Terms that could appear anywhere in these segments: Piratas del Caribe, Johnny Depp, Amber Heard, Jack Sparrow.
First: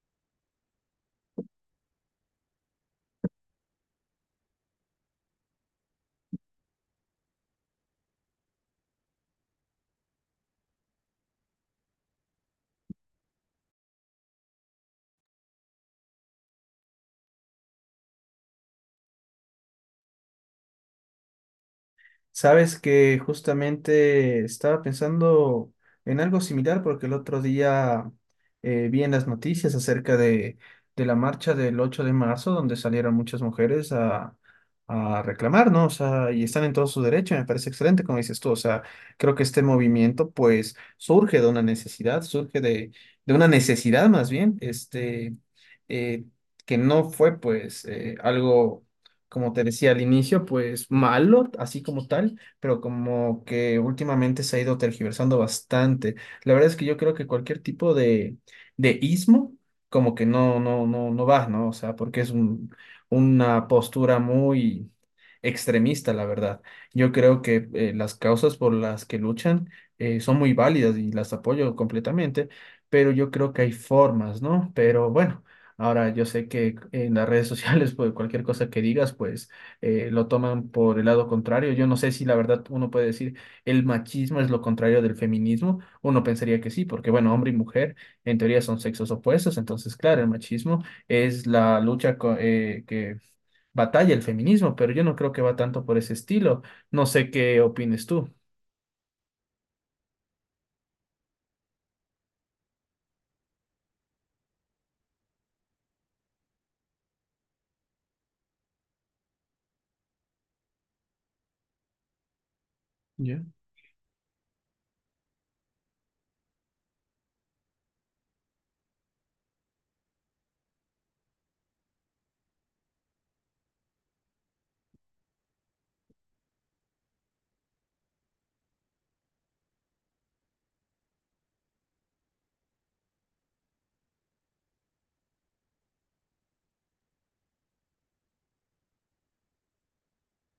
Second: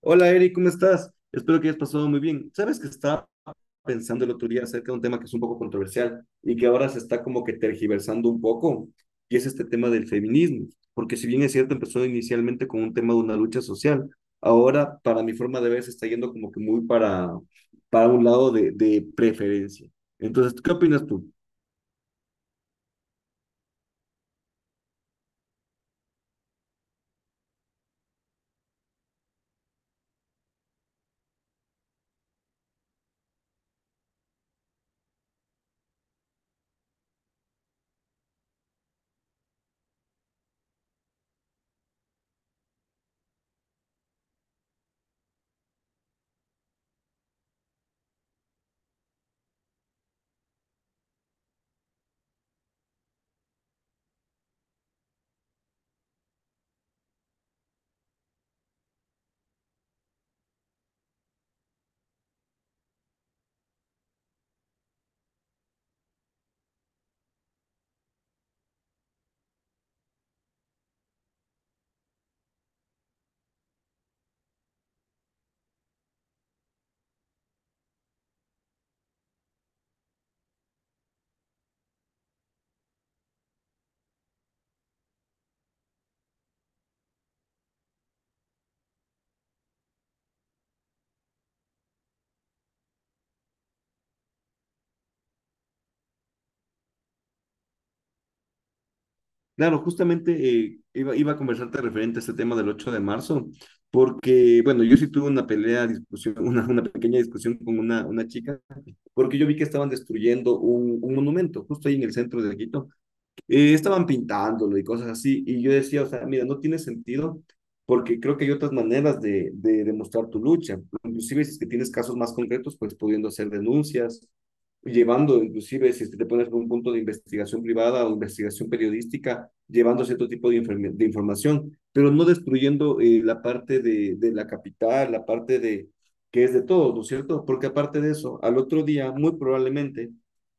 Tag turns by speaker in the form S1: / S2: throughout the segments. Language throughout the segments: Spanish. S1: Hola Eric, ¿cómo estás? Espero que hayas pasado muy bien. Sabes que estaba pensando el otro día acerca de un tema que es un poco controversial y que ahora se está como que tergiversando un poco, y es este tema del feminismo, porque si bien es cierto, empezó inicialmente con un tema de una lucha social, ahora para mi forma de ver se está yendo como que muy para un lado de preferencia. Entonces, ¿qué opinas tú?
S2: Sabes que justamente estaba pensando en algo similar porque el otro día vi en las noticias acerca de la marcha del 8 de marzo donde salieron muchas mujeres a reclamar, ¿no? O sea, y están en todo su derecho, me parece excelente como dices tú, o sea, creo que este movimiento pues surge de una necesidad, surge de una necesidad más bien, eh, que no fue pues algo como te decía al inicio, pues malo, así como tal, pero como que últimamente se ha ido tergiversando bastante. La verdad es que yo creo que cualquier tipo de ismo, como que no va, ¿no? O sea, porque es una postura muy extremista, la verdad. Yo creo que las causas por las que luchan son muy válidas y las apoyo completamente, pero yo creo que hay formas, ¿no? Pero bueno. Ahora, yo sé que en las redes sociales, pues cualquier cosa que digas, pues lo toman por el lado contrario. Yo no sé si la verdad uno puede decir el machismo es lo contrario del feminismo. Uno pensaría que sí, porque bueno, hombre y mujer en teoría son sexos opuestos. Entonces, claro, el machismo es la que batalla el feminismo, pero yo no creo que va tanto por ese estilo. No sé qué opines tú.
S1: Claro, justamente iba a conversarte referente a este tema del 8 de marzo, porque, bueno, yo sí tuve una pelea, discusión, una pequeña discusión con una chica, porque yo vi que estaban destruyendo un monumento justo ahí en el centro de Quito
S2: Ya.
S1: estaban pintándolo y cosas así, y yo decía, o sea, mira, no tiene sentido porque creo que hay otras maneras de demostrar tu lucha, inclusive si es que tienes casos más concretos, pues pudiendo hacer denuncias, llevando, inclusive si es que te pones por un punto de investigación privada o investigación periodística, llevando cierto tipo de información, pero no destruyendo la parte de la capital, la parte de que es de todos, ¿no es cierto? Porque aparte de eso, al otro día, muy probablemente,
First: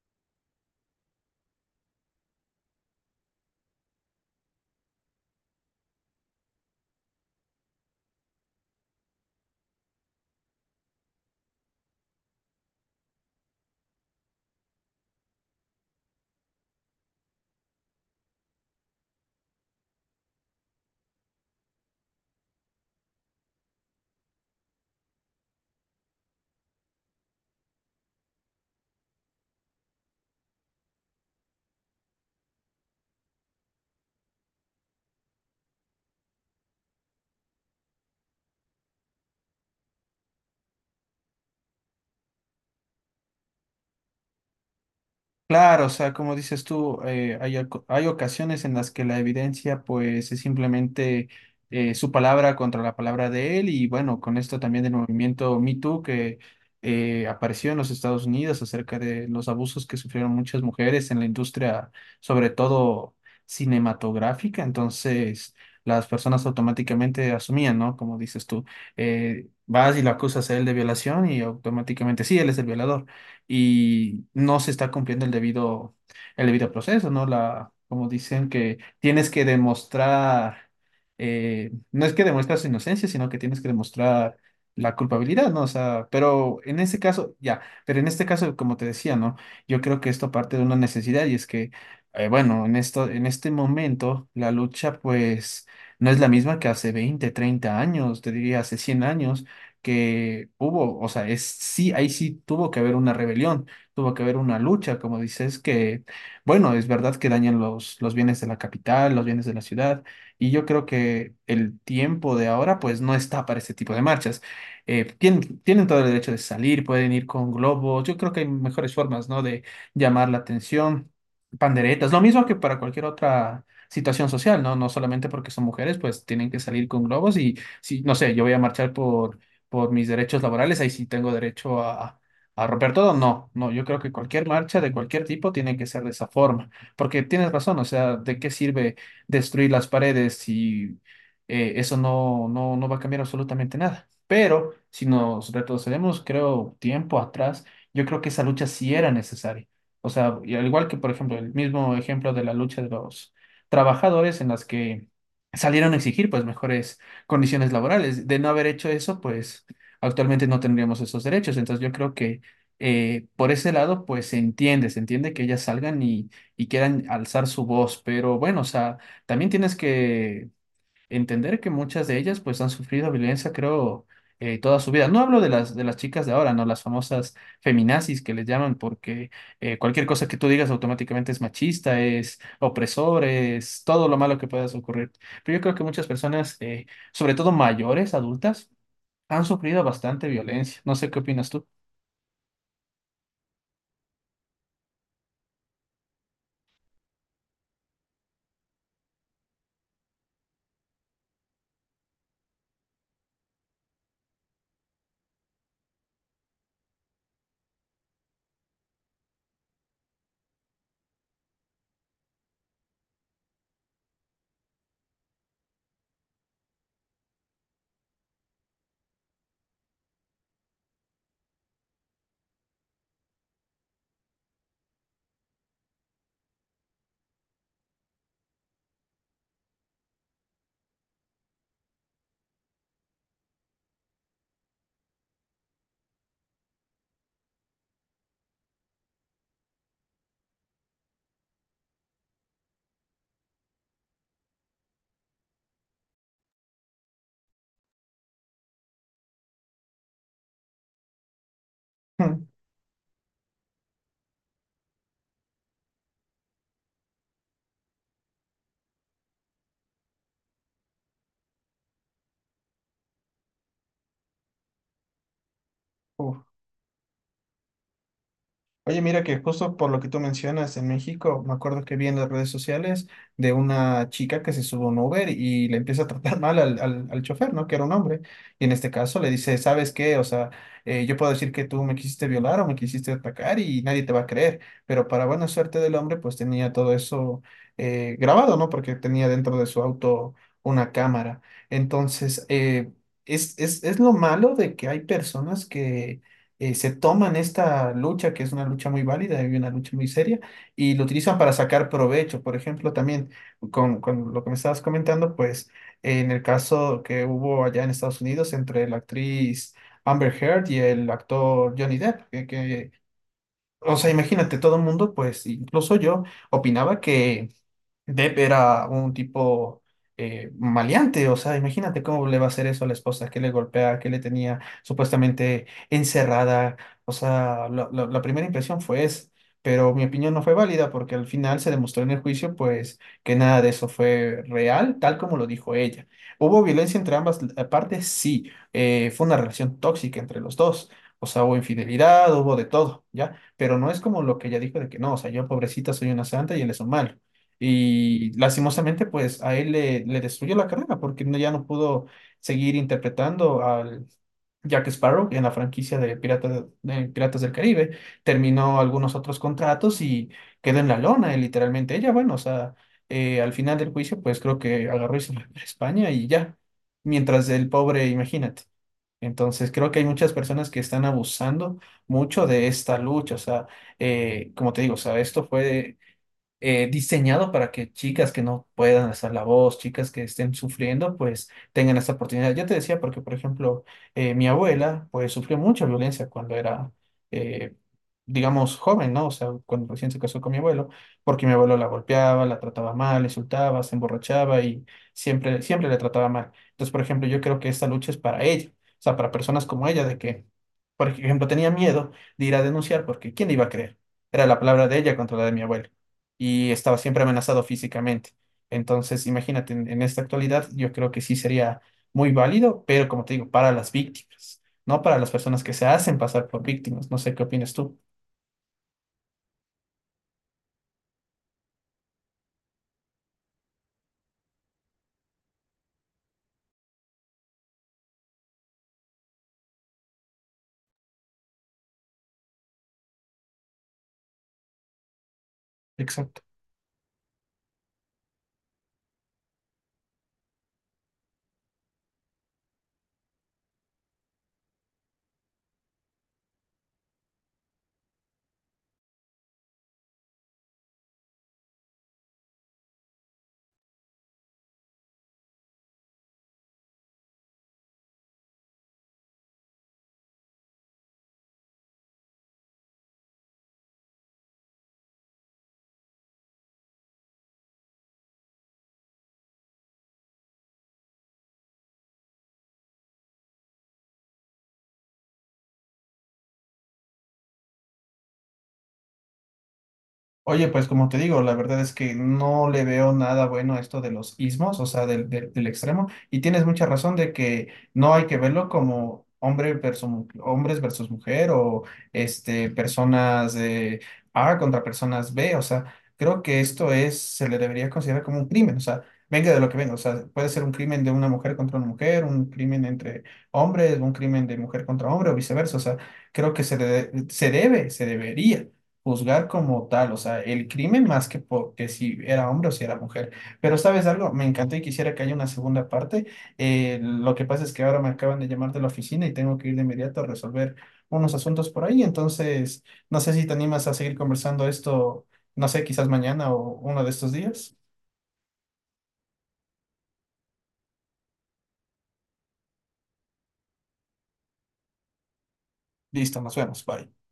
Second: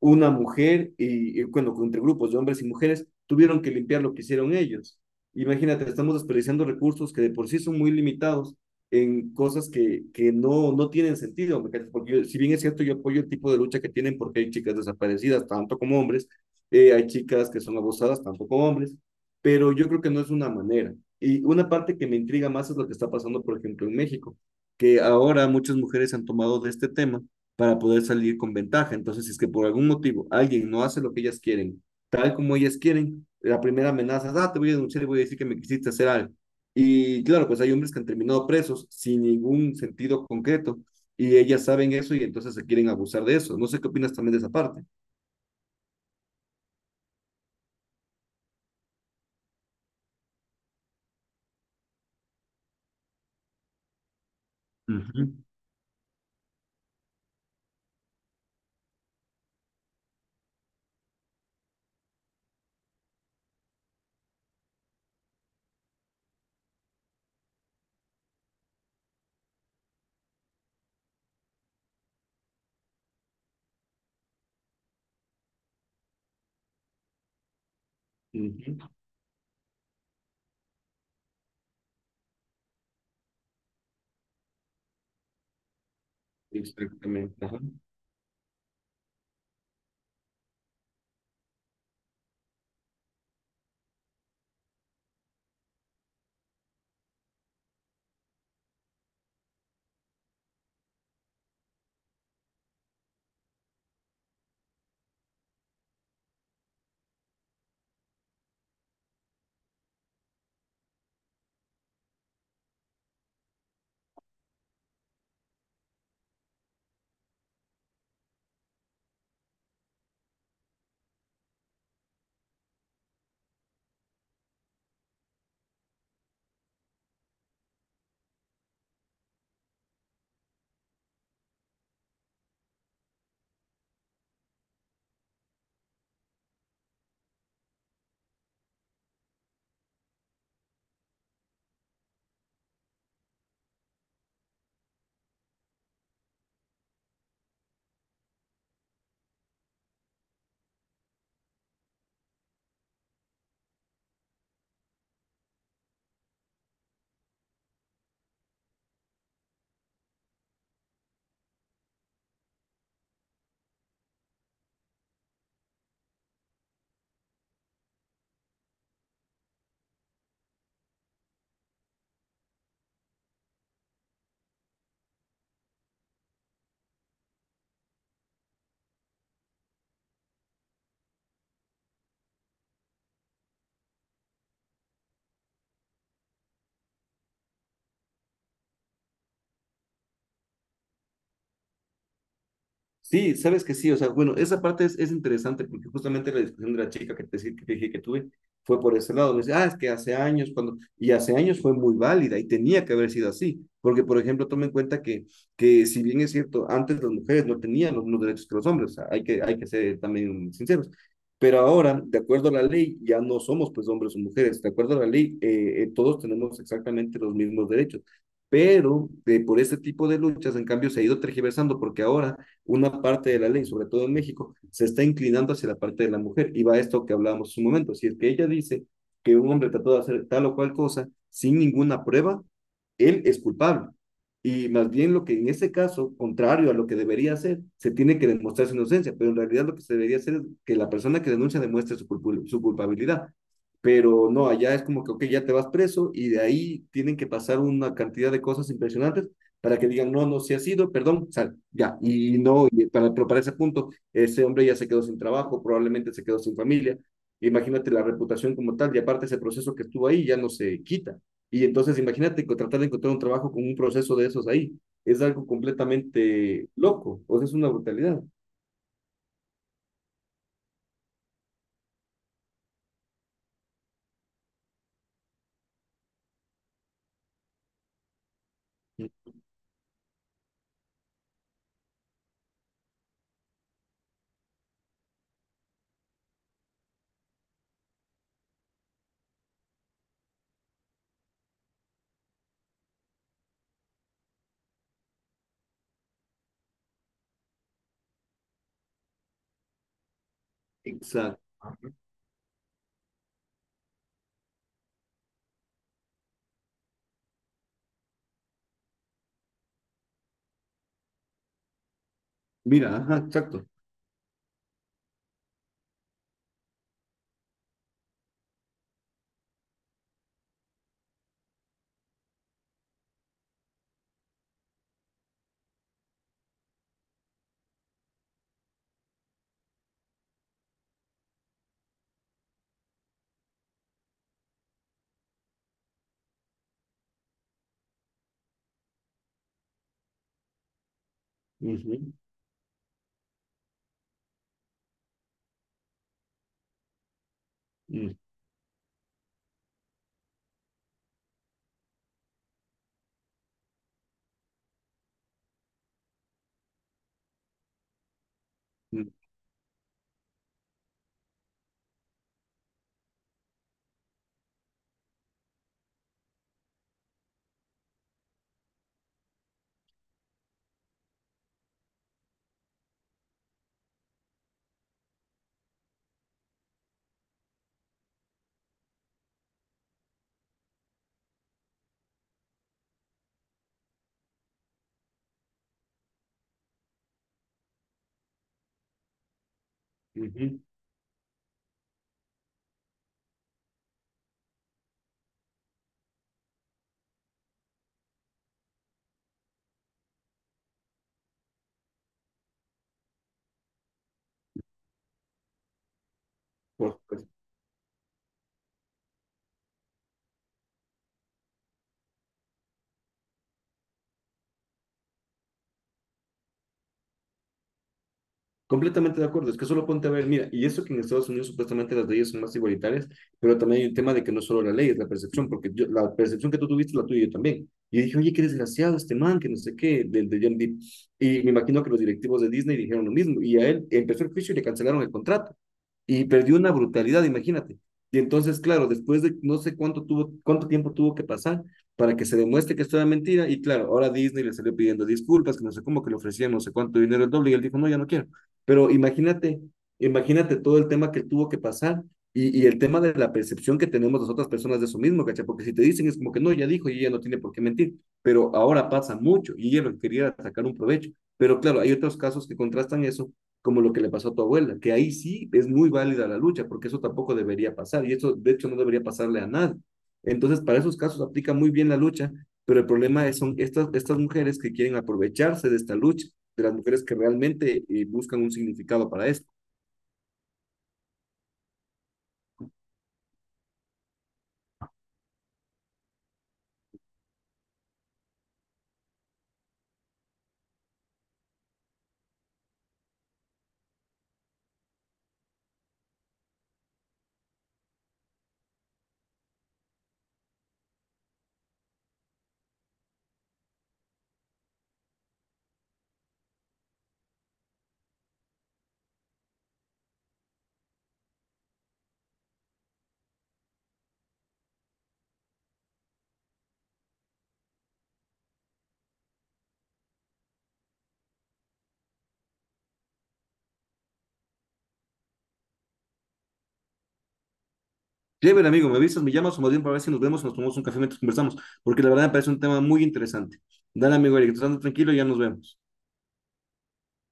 S1: una mujer y, bueno, entre grupos de hombres y mujeres, tuvieron que limpiar lo que hicieron ellos. Imagínate, estamos desperdiciando recursos que de por sí son muy limitados en cosas que no, no tienen sentido, porque yo, si bien es cierto, yo apoyo el tipo de lucha que tienen porque hay chicas desaparecidas, tanto como hombres, hay chicas que son abusadas, tanto como hombres, pero yo creo que no es una manera. Y una parte que me intriga más es lo que está pasando, por ejemplo, en México, que ahora muchas mujeres han tomado de este tema para poder salir con ventaja. Entonces, si es que por algún motivo alguien no hace lo que ellas quieren, tal como ellas quieren, la primera amenaza es, ah, te voy a denunciar y voy a decir que me quisiste hacer algo. Y claro, pues hay hombres que han terminado presos sin ningún sentido concreto y ellas saben eso y entonces se quieren abusar de eso. No sé qué opinas también de esa parte.
S2: Claro, o sea, como dices tú, hay, hay ocasiones en las que la evidencia pues es simplemente su palabra contra la palabra de él y bueno, con esto también del
S1: Ujú.
S2: movimiento Me Too que apareció en los Estados Unidos acerca de los abusos que sufrieron muchas mujeres en la industria, sobre todo cinematográfica. Entonces las personas automáticamente asumían, ¿no? Como dices tú, vas y lo acusas a él de violación y automáticamente sí, él es el violador y no se está cumpliendo el debido proceso, ¿no? La, como dicen que
S1: Ujú.
S2: tienes que demostrar, no es que demuestras inocencia, sino que tienes que demostrar la culpabilidad, ¿no? O sea, pero en ese caso,
S1: Exactamente. Ajá.
S2: ya, pero en este caso, como te decía, ¿no? Yo creo que esto parte de una necesidad y es que, bueno, en esto, en este momento, la lucha, pues, no es la misma que hace 20 30 años, te diría hace 100 años, que hubo, o sea, es sí, ahí sí tuvo que haber una rebelión, tuvo que haber una lucha, como dices, que, bueno, es verdad que dañan los bienes de la capital, los bienes de la ciudad, y yo creo que el tiempo de ahora, pues, no está para este tipo de marchas. Tienen, tienen todo el derecho de salir, pueden ir con globos, yo creo que hay mejores formas, ¿no? De llamar la atención, panderetas, lo mismo que para cualquier otra situación social, ¿no? No solamente porque son mujeres, pues tienen que salir con globos y si, no sé, yo voy a marchar por mis derechos laborales, ahí sí tengo derecho a romper todo. No, no, yo creo que cualquier marcha de cualquier tipo tiene que ser de esa forma, porque tienes razón, o sea, ¿de qué sirve destruir las paredes si eso no va a cambiar absolutamente nada? Pero si nos retrocedemos, creo, tiempo atrás, yo creo que esa lucha sí era necesaria. O sea, y al igual que, por ejemplo, el mismo ejemplo de la lucha de los trabajadores en las que salieron a exigir pues mejores condiciones laborales. De no haber hecho eso, pues actualmente no tendríamos esos derechos. Entonces yo creo que por ese lado, pues se entiende que ellas salgan y quieran alzar su voz, pero bueno, o sea, también tienes que entender que muchas de ellas pues han sufrido violencia, creo, toda su vida. No hablo de las chicas de ahora, ¿no? Las famosas feminazis que les llaman porque cualquier cosa que tú digas automáticamente es machista, es opresor, es todo lo malo que puedas ocurrir. Pero yo creo que muchas personas, sobre todo mayores, adultas, han sufrido bastante violencia. No sé qué opinas tú.
S1: Sí, sabes que sí, o sea, bueno, esa parte es interesante porque justamente la discusión de la chica que te dije que tuve fue por ese lado. Me dice, ah, es que hace años, cuando, y hace años fue muy válida y tenía que haber sido así, porque por ejemplo, tome en cuenta que si bien es cierto, antes las mujeres no tenían los mismos derechos que los hombres, o sea, hay que ser también sinceros, pero ahora, de acuerdo a la ley, ya no somos pues hombres o mujeres, de acuerdo a la ley, todos tenemos exactamente los mismos derechos. Pero por este tipo de luchas, en cambio, se ha ido tergiversando porque ahora una parte de la ley, sobre todo en México, se está inclinando hacia la parte de la mujer. Y va a esto que hablábamos un momento. Si es que ella dice que un hombre trató de hacer tal o cual cosa sin ninguna prueba, él es culpable. Y más bien lo que en ese caso, contrario a lo que debería hacer, se tiene que demostrar su inocencia, pero en realidad lo que se debería hacer es que la persona que denuncia demuestre su, culp su culpabilidad. Pero no, allá es como que, ok, ya te vas preso y de ahí tienen que pasar una cantidad de cosas impresionantes para que digan, no, no, si ha sido, perdón, sal, ya. Y no, y para, pero para ese punto, ese hombre ya se quedó sin trabajo, probablemente se quedó sin familia. Imagínate la reputación como tal, y aparte ese proceso que estuvo ahí ya no se quita. Y entonces imagínate tratar de encontrar un trabajo con un proceso de esos ahí. Es algo
S2: Uf.
S1: completamente loco, o sea, es una brutalidad.
S2: Oye, mira que justo por lo que tú mencionas en México, me acuerdo que vi en las redes sociales de una chica que se sube a un Uber y le empieza a tratar mal al, al, al chofer, ¿no? Que era un hombre. Y en este caso le dice, ¿sabes qué? O sea, yo puedo decir que tú me quisiste violar o me quisiste atacar y nadie te va a creer. Pero para buena suerte del hombre, pues tenía todo eso grabado, ¿no? Porque tenía dentro de su auto una cámara. Entonces, es lo malo de que hay personas que se toman esta lucha, que es una lucha muy válida y una lucha muy seria, y lo utilizan
S1: Exacto.
S2: para sacar provecho. Por ejemplo, también con lo que me estabas comentando, pues en el caso que hubo allá en Estados Unidos entre la actriz Amber Heard y el actor Johnny Depp, que,
S1: Mira, ajá, exacto.
S2: o sea, imagínate, todo el mundo, pues incluso yo, opinaba que... Depp era un tipo maleante, o sea, imagínate cómo le va a hacer eso a la esposa, que le golpea, que le tenía supuestamente encerrada, o sea, la primera impresión fue esa, pero mi opinión no fue válida porque al final se demostró en el juicio, pues, que nada de eso fue real, tal como lo dijo ella. ¿Hubo violencia entre ambas partes? Sí, fue una relación tóxica entre los dos. O sea, hubo
S1: Ujú.
S2: infidelidad, hubo de todo, ¿ya? Pero no es como lo que ella dijo de que no, o sea, yo pobrecita soy una santa y él es un malo. Y lastimosamente, pues a él le, le destruyó la carrera porque ya no pudo seguir interpretando al Jack Sparrow en la franquicia de, de Piratas del Caribe. Terminó
S1: Mm.
S2: algunos otros contratos y quedó en la lona, literalmente. Ella, bueno, o sea, al final del juicio, pues creo que agarró y se fue a España y ya. Mientras el pobre, imagínate. Entonces, creo que hay muchas personas que están abusando mucho de esta lucha. O sea, como te digo, o sea, esto fue diseñado para que chicas que no puedan hacer la voz, chicas que estén sufriendo, pues tengan esta oportunidad. Yo te decía porque, por ejemplo, mi abuela, pues sufrió mucha violencia cuando era, eh, digamos, joven, ¿no? O sea, cuando recién se
S1: Ujú.
S2: casó con mi
S1: Ujú.
S2: abuelo, porque mi abuelo la golpeaba, la trataba mal, le insultaba, se emborrachaba y siempre, siempre le trataba mal. Entonces, por ejemplo, yo creo que esta lucha es para ella, o sea, para personas como ella, de que, por ejemplo, tenía miedo de ir a denunciar porque ¿quién le iba a creer? Era la palabra de ella contra la de mi abuelo y estaba
S1: Por-.
S2: siempre amenazado físicamente. Entonces, imagínate, en esta actualidad yo creo que sí sería muy válido, pero como te digo, para las víctimas, no para las personas que se hacen pasar por víctimas. No sé qué opinas tú.
S1: Completamente de acuerdo, es que solo ponte a ver, mira, y eso que en Estados Unidos supuestamente las leyes son más igualitarias, pero también hay un tema de que no solo la ley, es la percepción, porque yo, la percepción que tú tuviste la tuya y yo también. Y dije, oye, qué desgraciado este man, que no sé qué, del de John Depp. Y me imagino que los directivos de Disney dijeron lo mismo, y a él empezó el juicio y le cancelaron el contrato, y
S2: Exacto.
S1: perdió una brutalidad, imagínate. Y entonces, claro, después de no sé cuánto, tuvo, cuánto tiempo tuvo que pasar para que se demuestre que esto era mentira, y claro, ahora Disney le salió pidiendo disculpas, que no sé cómo, que le ofrecían no sé cuánto dinero el doble, y él dijo, no, ya no quiero. Pero imagínate, imagínate todo el tema que tuvo que pasar y el tema de la percepción que tenemos las otras personas de eso mismo, ¿cachai? Porque si te dicen es como que no, ya dijo y ella no tiene por qué mentir, pero ahora pasa mucho y ella lo quería sacar un provecho. Pero claro, hay otros casos que contrastan eso, como lo que le pasó a tu abuela, que ahí sí es muy válida la lucha, porque eso tampoco debería pasar y eso de hecho no debería pasarle a nadie. Entonces, para esos casos aplica muy bien la lucha, pero el problema es, son estas, estas mujeres que quieren aprovecharse de esta lucha de las mujeres que realmente buscan un significado para esto.
S2: Oye, pues como te digo, la verdad es que no le veo nada bueno a esto de los ismos, o sea, del extremo, y tienes mucha razón de que no hay que verlo como hombre versus, hombres versus mujer o este, personas A contra personas B, o sea, creo que esto es, se le debería considerar como un crimen, o sea, venga de lo que venga, o sea, puede ser un crimen de una mujer contra una mujer, un crimen entre hombres, un crimen de mujer contra hombre o viceversa, o sea, creo que se, se debe, se debería juzgar como tal, o sea, el crimen más que, que si era hombre o si era mujer. Pero ¿sabes algo? Me encantó y quisiera que haya una segunda parte. Lo que pasa es que ahora me acaban de llamar de la oficina y tengo que ir de inmediato a resolver unos asuntos por ahí. Entonces, no sé si te animas a seguir conversando esto, no sé, quizás mañana o uno de estos días.
S1: Clever, amigo, ¿me avisas, me llamas o más bien para ver si nos vemos, nos tomamos un café mientras conversamos? Porque la verdad me parece un tema muy interesante. Dale, amigo Eric, estando tranquilo, ya nos vemos.
S2: Listo, nos vemos. Bye.